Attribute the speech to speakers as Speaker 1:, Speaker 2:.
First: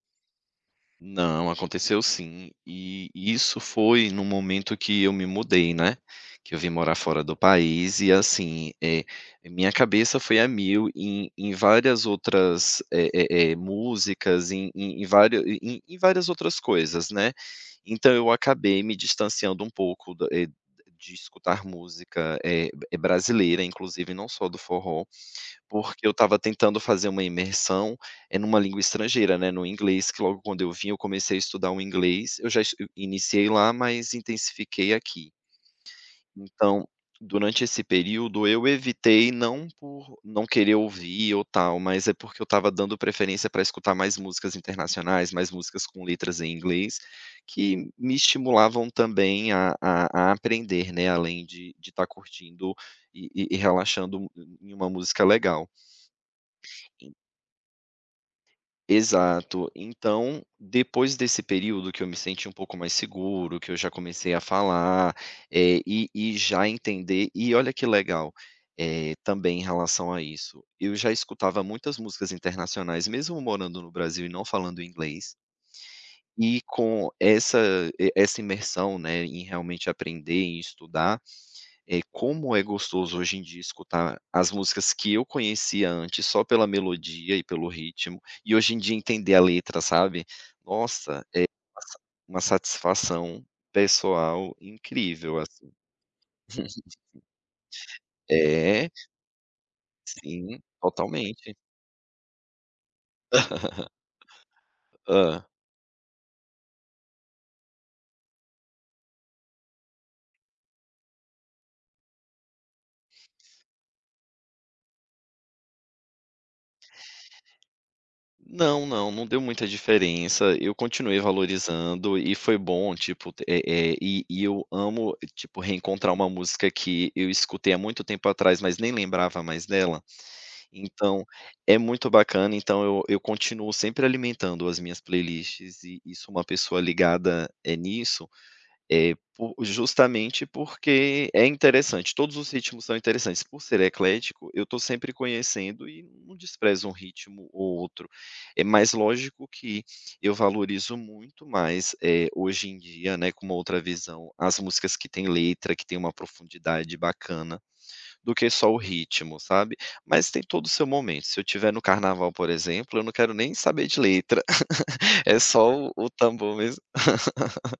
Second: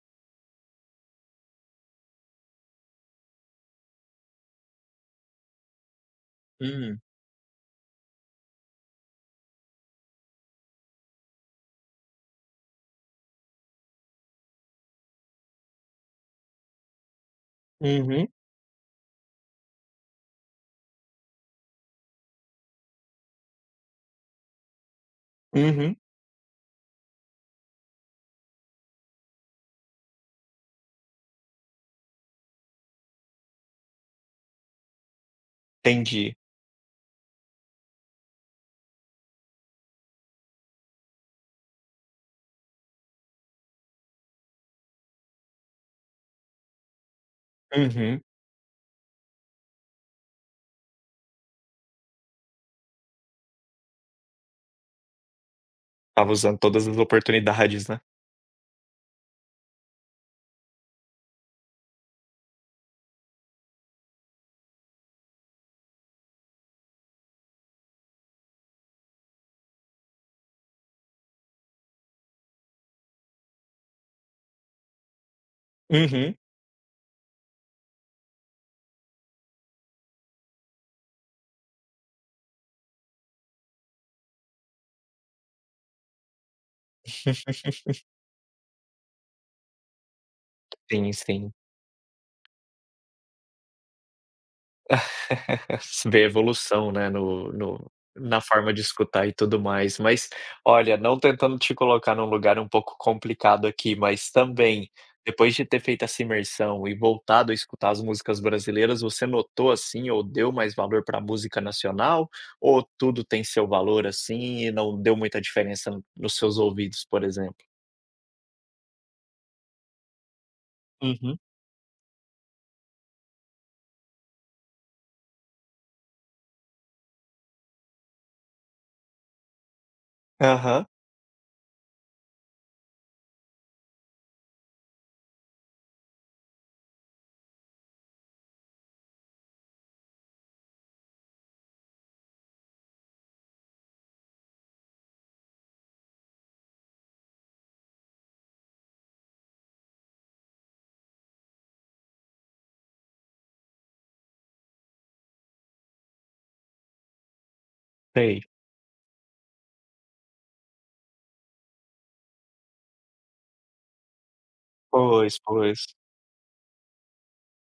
Speaker 1: Não, aconteceu sim, e e isso foi no momento que eu me mudei, né. Que eu vim morar
Speaker 2: Hum.
Speaker 1: fora do país e assim, eh, minha cabeça foi a mil em em várias outras eh eh eh, músicas, em em em vár em em várias outras coisas, né. Então, eu
Speaker 2: Uhum.
Speaker 1: acabei me distanciando um pouco, da eh de escutar música, eh eh, brasileira, inclusive, não só do forró,
Speaker 2: Uhum.
Speaker 1: porque eu estava tentando fazer uma imersão, eh, numa língua estrangeira, né, no inglês que, logo quando eu vim, eu comecei a estudar o inglês, eu já es iniciei lá, mas intensifiquei aqui.
Speaker 2: Entendi.
Speaker 1: Então, durante esse período, eu evitei não por não querer ouvir ou tal, mas é porque eu estava dando preferência para escutar mais músicas internacionais, mais músicas com letras em inglês, que me
Speaker 2: Uhum.
Speaker 1: estimulavam, também a a a aprender, né, além de de estar curtindo e e relaxando em em uma música legal.
Speaker 2: Estava usando todas as oportunidades, né.
Speaker 1: Exato. Então, depois desse período, que eu me senti um pouco mais seguro, que eu já comecei a falar, eh, e e já entender e olha que legal, eh, também em relação a isso, eu já escutava muitas músicas internacionais, mesmo morando no Brasil e não falando inglês
Speaker 2: Uhum.
Speaker 1: e com essa e essa imersão, né, em realmente aprender, em estudar, eh, como é gostoso, hoje em dia, escutar as músicas que eu conhecia antes só pela melodia e pelo ritmo, e hoje em dia entender a letra, sabe.
Speaker 2: Sim
Speaker 1: Nossa, é
Speaker 2: sim.
Speaker 1: uma sa uma satisfação pessoal incrível, assim.
Speaker 2: Ver a evolução, né, no no na forma de
Speaker 1: É.
Speaker 2: escutar e tudo mais. Mas,
Speaker 1: Sim,
Speaker 2: olha, não tentando
Speaker 1: totalmente.
Speaker 2: te colocar num lugar um pouco complicado aqui, mas, também,
Speaker 1: Hã.
Speaker 2: depois de ter feito essa imersão e voltado a escutar as músicas brasileiras, você notou, assim, ou deu mais valor para música nacional? Ou tudo tem seu valor, assim, e não deu muita diferença no nos seus ouvidos, por exemplo?
Speaker 1: Não, não, não deu muita diferença, eu continuei
Speaker 2: Uhum.
Speaker 1: valorizando e foi bom, tipo, eh eh, e e eu amo, tipo, reencontrar uma música que eu escutei há muito tempo atrás, mas nem lembrava mais dela.
Speaker 2: Aham.
Speaker 1: Então, é muito bacana, então eu eu continuo sempre alimentando as minhas playlists e e sou uma pessoa ligada, eh, nisso, eh, por justamente porque é interessante, todos os ritmos são interessantes, por ser eclético, eu estou sempre conhecendo e não desprezo um ritmo ou outro. É mas lógico que, eu valorizo muito mais, eh, hoje em dia, né, com outra visão, as músicas que têm letra, que têm uma profundidade bacana, do
Speaker 2: Sei.
Speaker 1: que só o ritmo, sabe. Mas tem todo o seu momento, se eu estiver no carnaval, por exemplo, eu não quero nem saber de letra. É
Speaker 2: Pois,
Speaker 1: só o
Speaker 2: pois.
Speaker 1: o tambor mesmo.